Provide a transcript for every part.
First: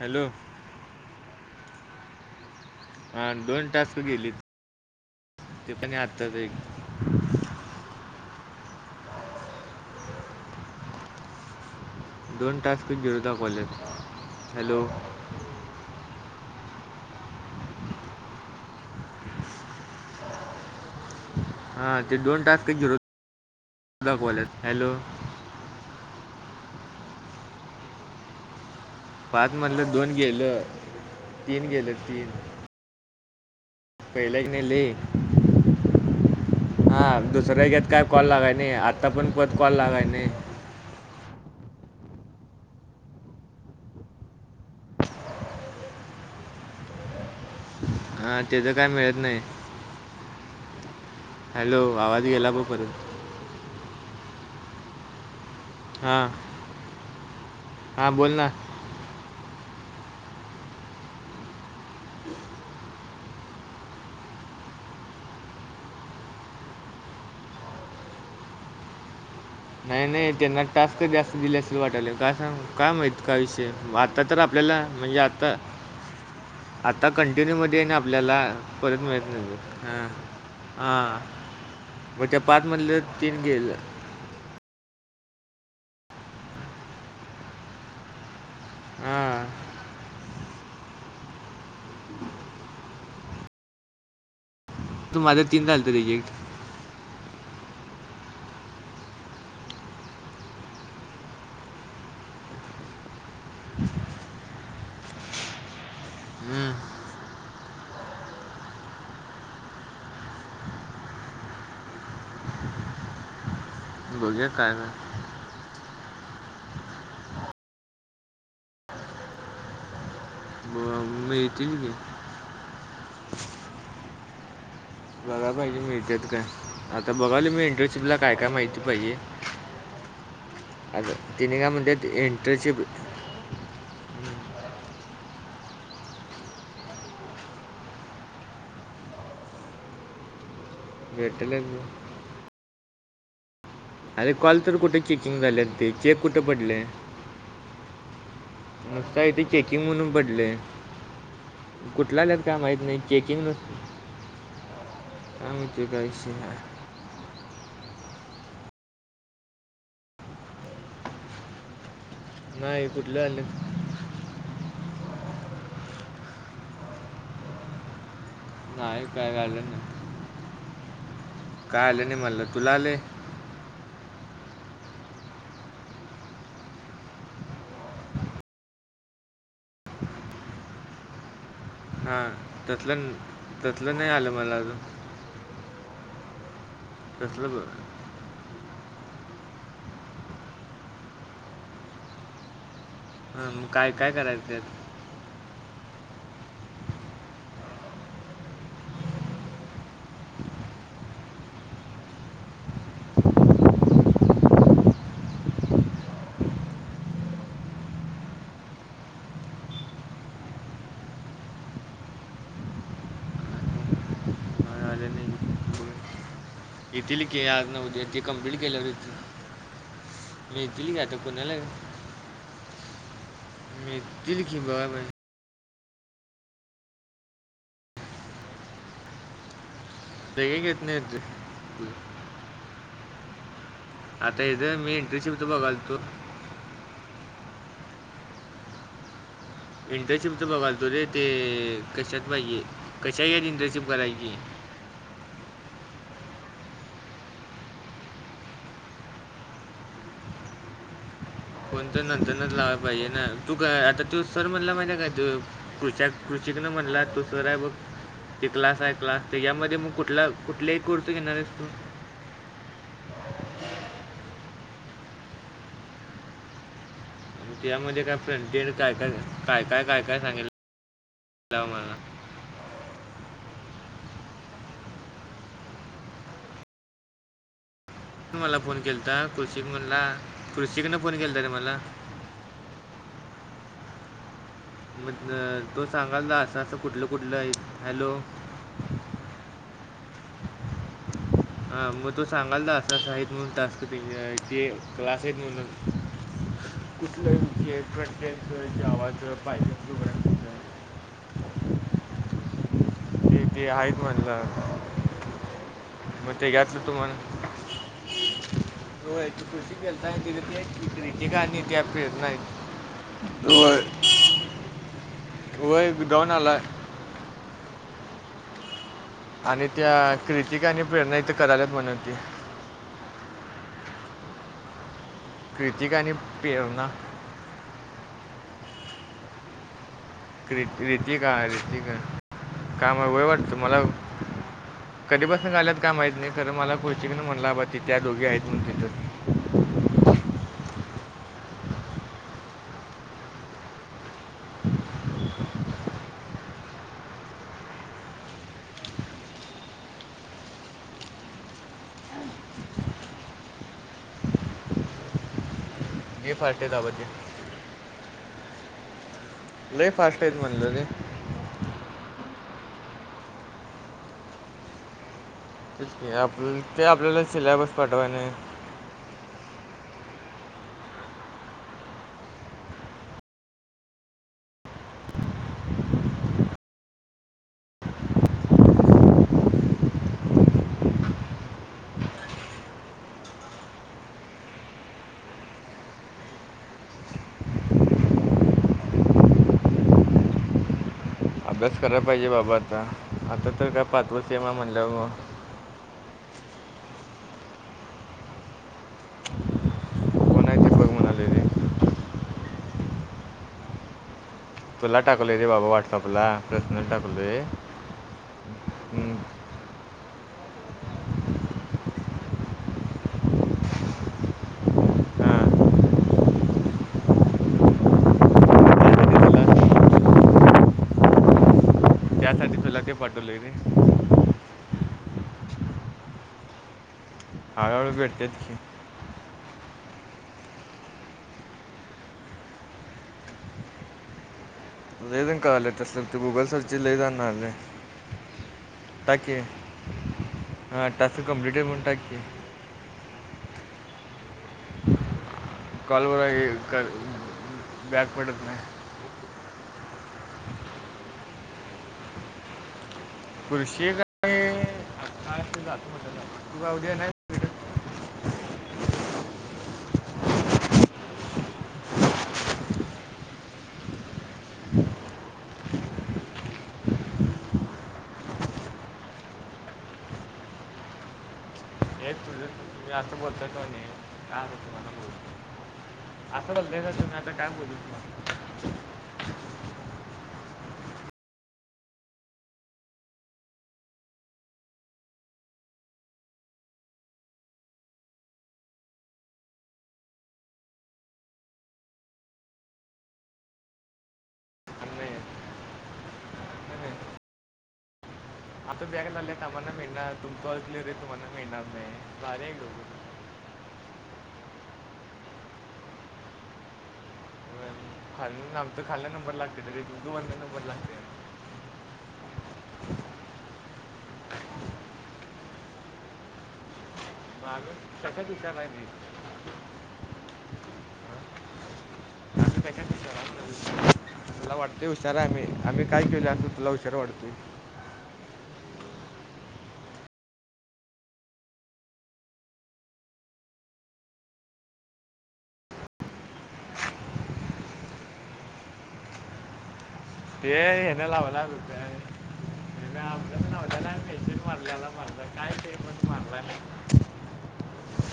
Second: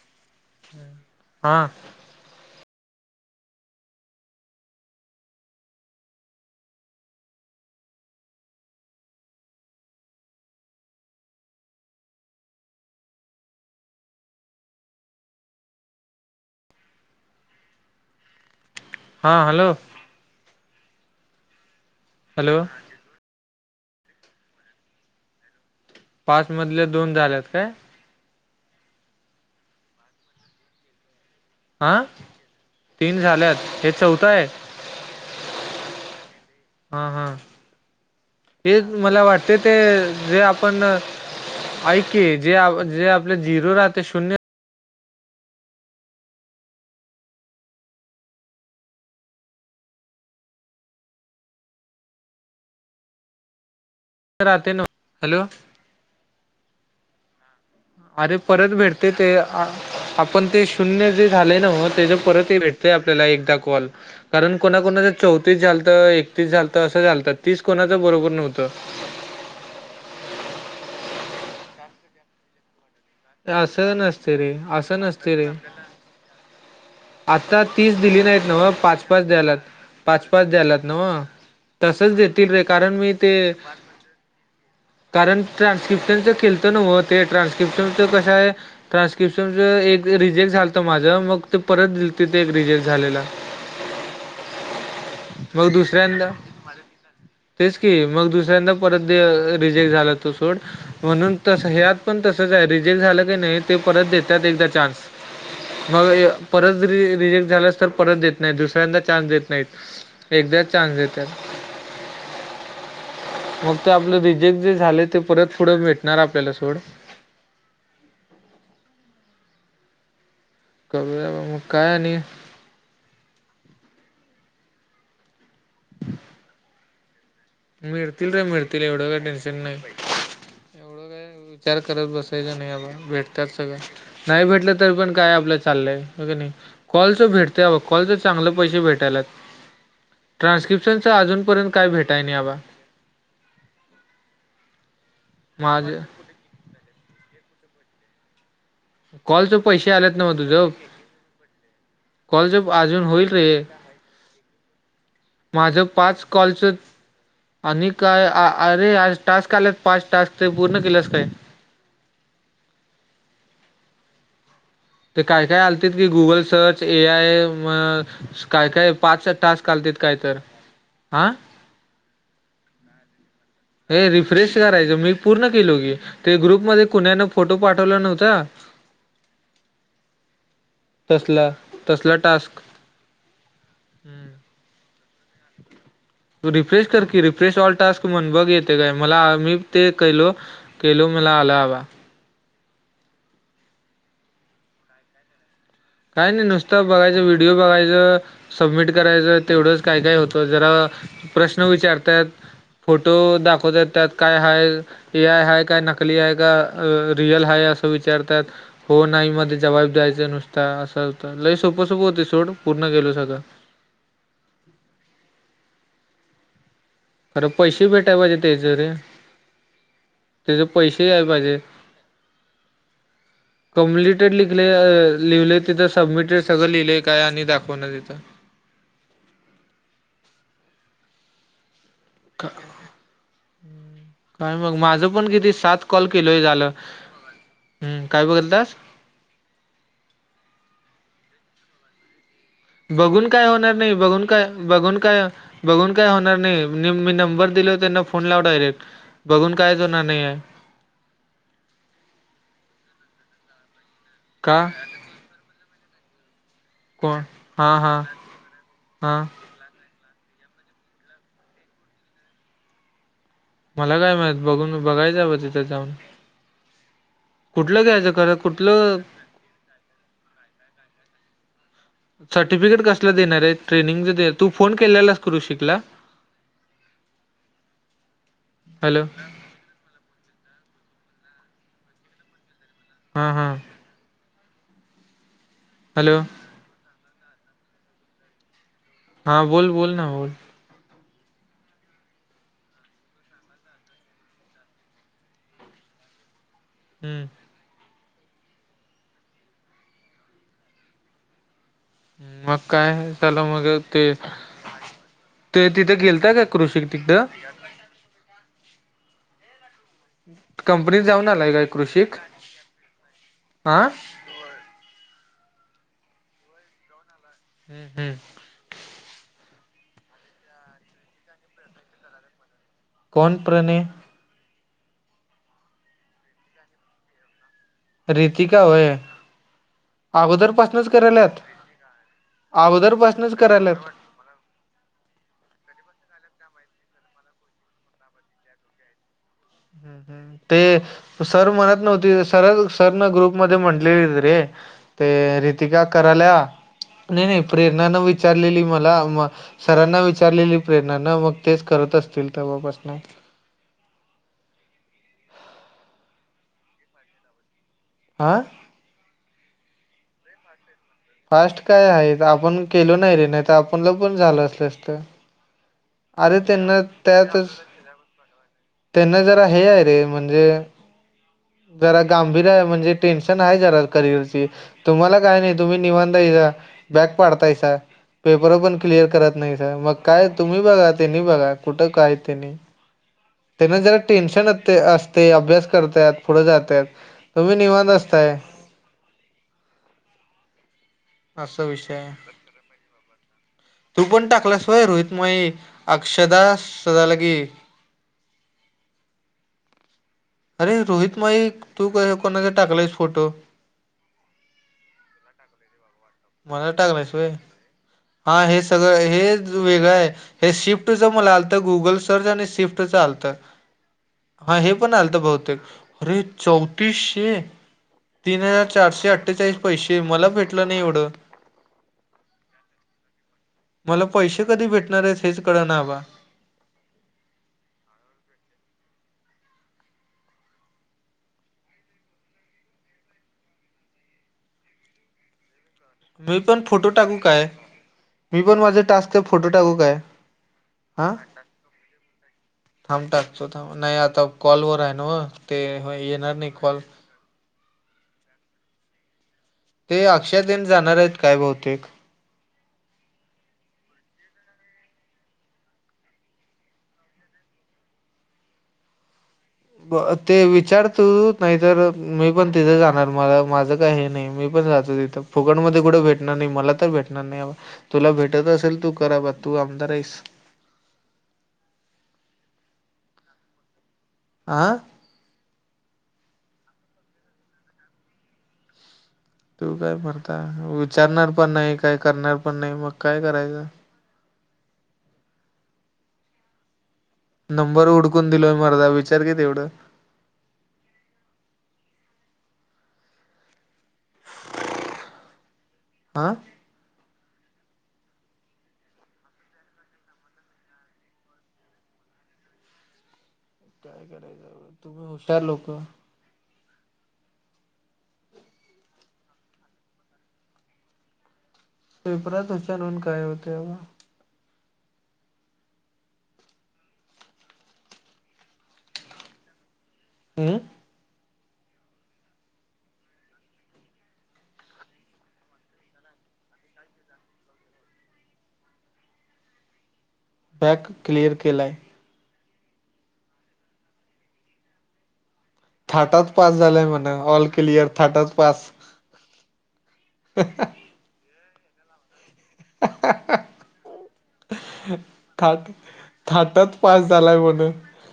Hello हा हा दोन तास गेली ते पणी आच एक दोन टास्कच घेऊता कॉलेज हॅलो हां हॅलो हा ते दोन हॅलो टास का जरो दाखवात हॅलो पाच मधले दोन झाल्यात काय पाच म्हणलं दोन गेलं तीन गेलं हा तीन तीन झाल्यात हे चौथं पहिला आहे क नाहीली हा दुसऱ्या घेत काय कॉल लागाय नाही ते आता मला पण वाटते परत कॉल ते लागाय नाही जे आपण ऐक जे जे आपले झिरोू राहते शून्य हा तेच काय मिळत नाही हॅलो आवाज गेला प पर आते न हॅलो हा अरे परत भेटते ते आपण ते शून्य जे झालेय ना म त्या परत भेटतय आपल्याला एकदा कॉल कारण कोणाकणाचं चौतीस झालतं एकतीस झालतं असं झालतं तीस कोणाच बरोबर नव्हतं नाही नाही त्यांना टास्क जास्त दिल्या अस वाटायला काय सांगू काय माहित का विषय असं आता नसते तर रे आपल्याला असं म्हणजे नसते रे आता आता कंटिन्यू मध्ये ये तीस ना दिली आपल्याला नाहीत नव्ह परत पाच पाच मिळत नाही द्यायलात ह पाच पाच द्यायलात हा नव्ह तसंच म त्या देतील रे पाच कारण मधलं मी ते तीन गेलं कारण ट्रान्स्क्रिप्शनच खलत नव्ह ते ट्रान्स्क्रिप्शनच कशा आहे ट्रान्स्क्रिप्शनच हां एक रिजेक्ट झालंत माझं मग ते परत दि तिथे रिजेक्ट झालेला तू माझ्या तीन मग झालते दुसऱ्यांदा रिजेक्ट तेच की मग दुसऱ्यांदा परत रिजेक्ट झाला तो सोट म्हणून त ह्यात पण तसच रे झाला की नाही ते परत देत एकदा चान्स मग परत रिजेक्ट झालास तर परत देत नाही दुसऱ्यांदा चान्स देत नाहीत एकदा चान्स देतात मग ते आपलं बघूया रिजेक्ट काय जे झाले काय ते परत पुढं भेट णार आपल्याला सोड कब ब- मग मिळतील की काय आणि का आ मिळतील रे मिळतील एवढं का टेन्शन नाही एवढं आता काय तिने विचार म्हणतात करत बसायचा नाही इंटर्नशिप आबा भेटतात सगळं नाही भेटलं तरी पण काय आपलं चाललंय नाही कॉलचं भेटते कॉलचं चांगलं पैसे भेटायला ट्रान्स्क्रिप्शन अजून भेटेलच पर्यंत बघ. काय भेटाय नाही बाबा अरे कॉल तर कुठे चेकिंग झाले ते चेक कुठे पडले नुसता इथे कॉलच चेकिंग पैसे म्हणून आलेत ना म पडले तुझ कुठला आल्यात कॉल काय चे माहीत नाही अजून होईल चेकिंग रे नुसतं काय माहिती माझ काय पाच विषय आहे. कॉलच काय अरे आज टास्क आलेत पाच टास्क ते पूर्ण केलंस काय नाही फुठलं ते काय काय आलत की गुगल सर्च ए आय म काय काय नाही पाच स तास आलं चालत नाही काय तर हा काय आलं नाही मला तुला आले हे रिफ्रेश करायचं मी पूर्ण केलो की ते ग्रुप मध्ये कुण्यान फोटो पाठवला नव्हता हां तसला तसला हा टास्क त्यातलं त्यातलं नाही आलं मला अजून तू रिफ्रेश कर क तसलं रिफ्रेश ब- ऑल टास्क म्हण बघेत ते काय मला मी ते केलो केलो मला आला हवा हा मग काय काय करायचंत काय नाही नुसतं बघायचं व्हिडिओ बघायचं सबमिट करायचं तेवढंच काय काय होतं जरा प्रश्न विचारतात फोटो दाखवतात त्यात काय हाय ए आय हाय काय नकली आहे का रियल हाय विचारतात हो नाही मध्ये जबाब द्यायच नुसत असं होत लई सोपसोप होती सोड पूर्ण गेलो सगळं मला इथली क खरं या न पैसे उ दे ते कंपीड केलावर इेत तचे पैसे आहे पाहिजे मी कमप्लिटेड येतील की लिले बघा बाई लिहिले तिथं सबमिटे सगळं लिहिलंय काय आणि दाखवण तिथं ते का घेत नाही का आता काय मग इथं मी माझ पण इंटर्नशिपचं किती सात बघालतो कॉल केलय झालं हम्म काय बघल तर इंटर्नशिपच बघाल तु रे ते कशात पाहिजे कशा बघून यात काय होणार इंटर्नशिप नाही बघून करायची काय बघून काय बघून काय होणार नाही मी नंबर दिल त्यांना फोन लाव डायरेक्ट बघून कायच होणार नाही आहे [inaudible] कोणत नंतरनच लावायला पाहिजे ना तू का आता तू सर का म्हणला माहितीे काय कृष श म्हणला कोण तो सरय बघ हा हा ते क्लास आहे क्लास हा तर यामध्ये मग कुठ कुठला कुठलाही कुर्त घिणारसतो मला काय माहत बघून बघायचंवं तिथं जाऊन कुठलं त्यामध्ये घ्यायचं काय खरं फ्रंटियर काय कुठलं काय काय काय काय काय सांगेल सर्टिफिकेट कसला देणार आहे ट्रेनिंगचा तू फोन केलेलाच करू शिकला ह मला फोन हॅलो केल तर कृषी म्हणला कृषीकन फोन केलता रे मला हा हां म तो हॅलो सांगाल ना असं असं कुठलं कुठलं आहे हॅलो हा बोल बोल ना बोल हा मग तो सांगाल ना असं आहेत म्हणून तस् ते क्लास आहेत म्हणून ह. हम्म कुठलंट्टे ज आवाज पायकत मग काय? चला मग आहेत ते म्हणलं ते तिथं गेलता काय? कृषी तिथं. हो याची कुशी केताय कंपनीत जाऊन तिची का आलाय काय त्या फेर कृषिक नाहीय. हा वय वय जाऊन आलाय. हम्म हम्म. आणि त्या कृतिक आणि प्रेरणा इथे करायलात म्हण की. कोण प्रणेये? कृतिक आणि पेरणा. रीतिका होय. अगोदर क्रि पासूनच रितिका करायलात? रितिका अगोदर पासूनच करायलात? कधी पसन झाल्यात काय माहित नाही खर मला कुर्चीन म्हणलाबा तिथे दोघी आहेत तिथं. ते सर म्हणत नव्हती सरच सरन ग्रुप मध्ये म्हटलेली रे. ते रितिका कराल्या नाही नाही प्रेरणा न विचारलेली मला म सरांना विचारलेली प्रेरणा ना मग तेच कर असतील तेव्हापासन. [inaudible] ज फाटे द बज आ. लय फास्ट आहे म्हणलं रे. फास्ट काय आहेत आपण केलो नाही रे नाही तर आपणला पण झालं असल असत. तेच की अरे आपलं त्यांना ते आपल्याला त्यातच सिलेबस पाठवाय नाही त्यांना जर आहे. हे अरे म्हणजे. जरा गांभीर आहे, म्हणजे टेन्शन आहे जरा करिअरची तुम्हाला काय नाही तुम्ही निवांत हाय. बॅक पाडत्यायसां, पेपर पण क्लिअर करत नाहीसा, मग काय तूम्ही. बघा त्यांनी बघा कुठं काय त्यांनी? त्यांना जरा टेन्शन असते, अभ्यास करत, पुढे जातात तुम्ही निवांत असता. ते. [inaudible] असा अभ्यास विषय करायला आहे पाहिजे बाबा आता आता तर काय तू पाचवं पण सेम आहे टाकलास होय? म्हणल्यावर रोहित मग मुळे, अक्षदा, सदाला अगे [inaudible] कोण आहे अरे ते बघ रोहित म्हणाले रे नाईक, तू क कोणाचा टाकलायस फोटो? तुला टाकलंय रे बाबा व्हॉट्सॲपला. मला टाकल्यास होय, हा हे सगळं हां हेच वेगळं हाय हे शिफ्टच मला आलत, गुगल सर्च आणि शिफ्टच आलत. हा हे पण आलत बहुतेक अरे चौतीसशे. तीन हजार चारशे त्यासाठी तुला अठ्ठेचाळीस पैसे मला भेटलं नाही एवढं. त्यासाठी तुला ते पाठवलोय रे मला पैसे कधी भेटणार आहेत? हेच कळना बाबा. हळूहळू भेटतात की. लय जण कराल्यात. मी पण फोटो टाकू काय? मी पण माझे टास्कचे फोटो टाकू काय? हा टास्क कंप्लीट आहे म्हणून टाकं की. थांब टाकतो नाही आता कॉलवर आहे नव्ह ते ह येणार नाही कॉल. बॅक पडत नाय. ते अक्षय तेन जाणार आहेत काय बहुतेक. कुर्शी काय का ज तू अी नाही. [inaudible] ते विचारतू नाहीतर मी पण तिथे जाणार मला माझं काही हे नाही मी पण तिथ फुकट कुठे भेटणार नाही मला तर भेटणार नाही तुला भेटत असेल तू करा कमद रेस एकपल तू असं बोलतयतोणे काय हो हा तुम्हाला बोलतो असं बघय का तु मही आता काय बोलू तुला तू काय करता विचारणार पण नाही काय करणार पण नाही मग काय करायचं ह [inaudible] नंबर उडकून दिलोय मरदा विचार कि तेवढं. आणि नाही नाही, आा. नाही. आता बॅक लागलेत आम्हाना मिळणार तुमच ऑल क्लिअर हेत तुम्हाना मिळणार नाही भारी हाय ह [unintelligible] काय करायचं तुम्ही हुशार लोक. व्हय खालून आमच खालन नंबर लागते रे तुमच वरला नंबर लागते. पेपरात हुशार होऊन काय होते बाबा [unintelligible] हमम. आ काय काला [unintelligible] तुला वाटते हुशार आम्ही आम्ही काय केल आस तुला हुशार वाटतेय. [inaudible] बॅक क्लिअर केलाय. थर्टात पास झालाय म्हणा ऑल क्लियर थर्टात पास. हे हेने लावला होता [inaudible] लावलेला पेशंट मारल्याला मारला काय थाट ते पण मारला थाटात पास झालाय म्हण.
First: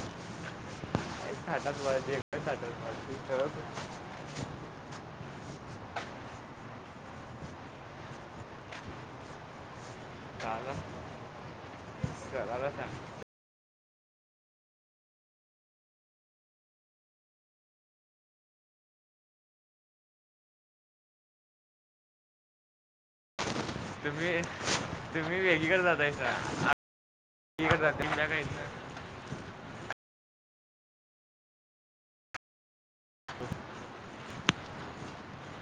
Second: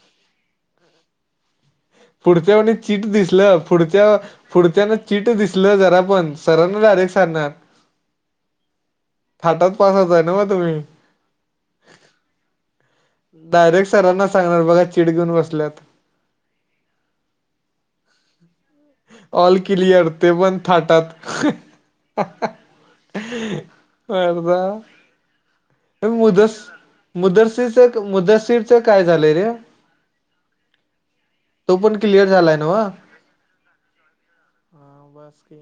काय थाटात. वाढते काय पुढच्या व थाटात चिट वाढते दिसलं ठरत पुढच्या पुढच्यान चिट दिसलं जरा पण सरांना डायरेक्ट सांग णार. थाटात पास हुतंय नवं काला तुम्ही. करायला सांग डायरेक्ट सरांना सांगणार बघा चिड घेऊन बसल्यात. ऑल क्लिअर ते पण थाटात. तुम्ही अर्धा तुम्ही वेगळीकड जातायसा. मुदसीरचे मुदसीरच काय झालंय रे. तो पण क्लिअर झालाय नव्ह. [inaudible] ह बस कि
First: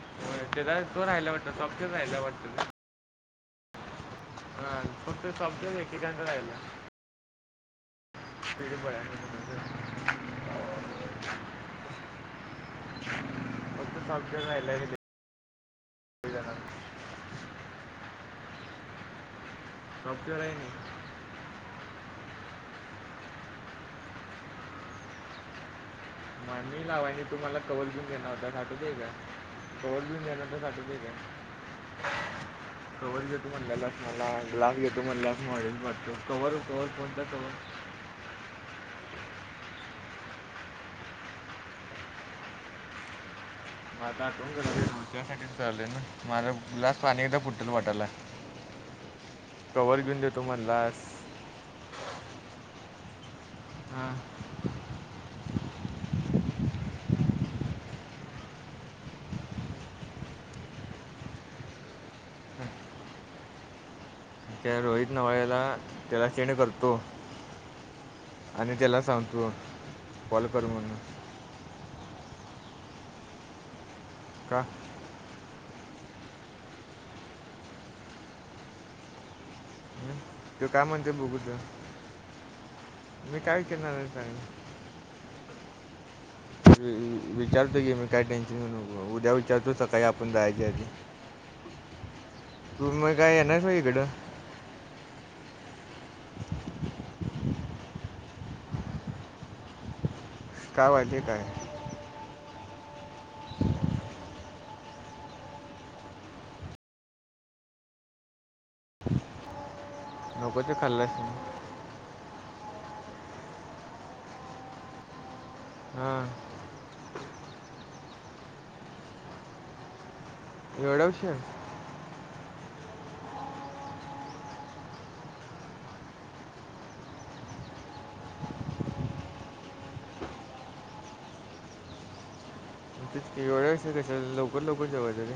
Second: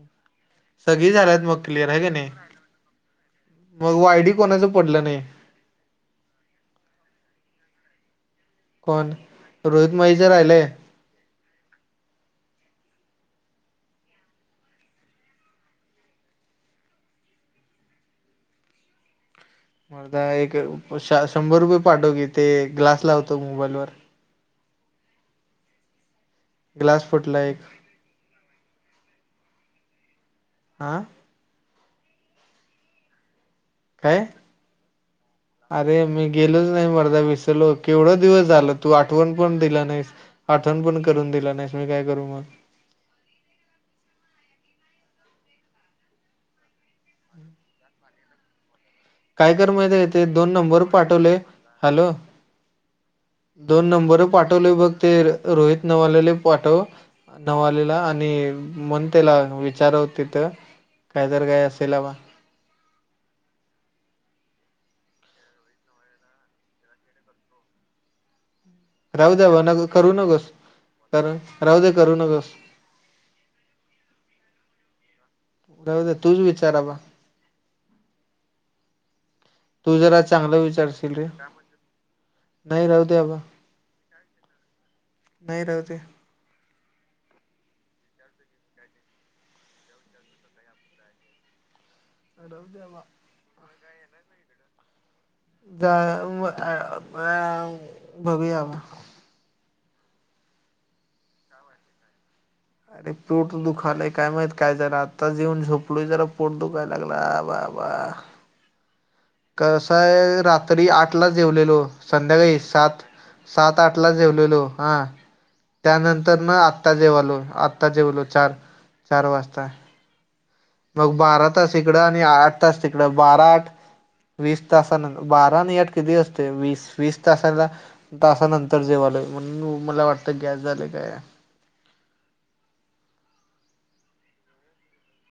त्याला तो सगळी राहिला झाल्यात वाटतं मग क्लिअर सॉफ्टवेअर हाय राहिला किणी. मग वाय डी. हा फक्त [unintelligible] एक एकाचा राहीलय. कोण रोहित माहीच पेड राहिलय [unintelligible] [unintelligible] [inaudible] मरदा सॉफ्टवेअर आहे एक नाही शा शंभर रुपये पाठो की ते ग्लास लावतो मोबाईल वर. म मी ग्लास लावायने तू फुटला एक मला कव्हर घेऊन देणार होतास आठवताय कववर घऊन देणार बघ हा आठवतय काय, कव्हर म्हणल्यालास काय मला ग्लास घेतो अरे म्हणाल्यालास, मी कव्हर गेलोच कव्हर नाही मरदा कोणतं कव्हर. विसरलो केवढा दिवस झालं तू आठवण पण दिला नाहीस आठवण पण करून दिला नाहीस मी काय करू मग. आता आठवन करालय नवं त्यासाठी आलोय ना माझा ग्लास आणि एकदा फुटल वाटला. काय कर माहित तेे दोन नंबर म्हणलास पाठवले हॅलो. दोन हां नंबर पाठवले बघ ते रोहित नवालेले पाठव. नवालेला आणि म्हण त्याला विचारव तिथ. कायतरी काय असेल बा. त्या रोहित नवाळ्याला त्याला सेंड करतो. आणि त्याला राहू द्या सांगतो ब नग करू नकोस. कॉल कर म्हणून राहूदे करू नकोस. का? राहुदे तुच विचार आता. तू हं? जरा चांगलं तो काय म्हणते विचारशील रे. बघू तर नाही राहू दे आबा मी काय विचारणार आहे सांग. नाही राहुदे. [unintelligible] विचारतो की मी काय टेन्शन घेऊ नको, उद्या विचारतो सकाळी आपण जायच्या आधी राहू - - दे आबा तुम्ही काय येणार काय इकडं. जा [unintelligible] बघूया मग. का पाहिजे काय? अरे पोट दुखालाय काय माहित काय झालं आत्ता येऊन झोपलोय जरा पोट दुखायला लागला बा - - आबा. [inaudible] कसय नको ते रात्री आठ खाल्लास ला जेवलेलो संध्याकाळी सात - - सात आठ ला जेवलेलो हा. हां त्यानंतर ना आत्ता जेवालो आत्ता जेवलो चार, चार वाजता. एवढा मग उशीर बारा तास इकडं आणि आठ तास तिकडं बारा आठ - - वीस तासान बारा आणि आठ किती असतयं वीस वीस तासाला तासानंतर जेवण - - म्हणून मला वाटत गॅस झालं काय. तेच की एवढ्या उशीर कशाला लवकर लवकर जेवायचं रे.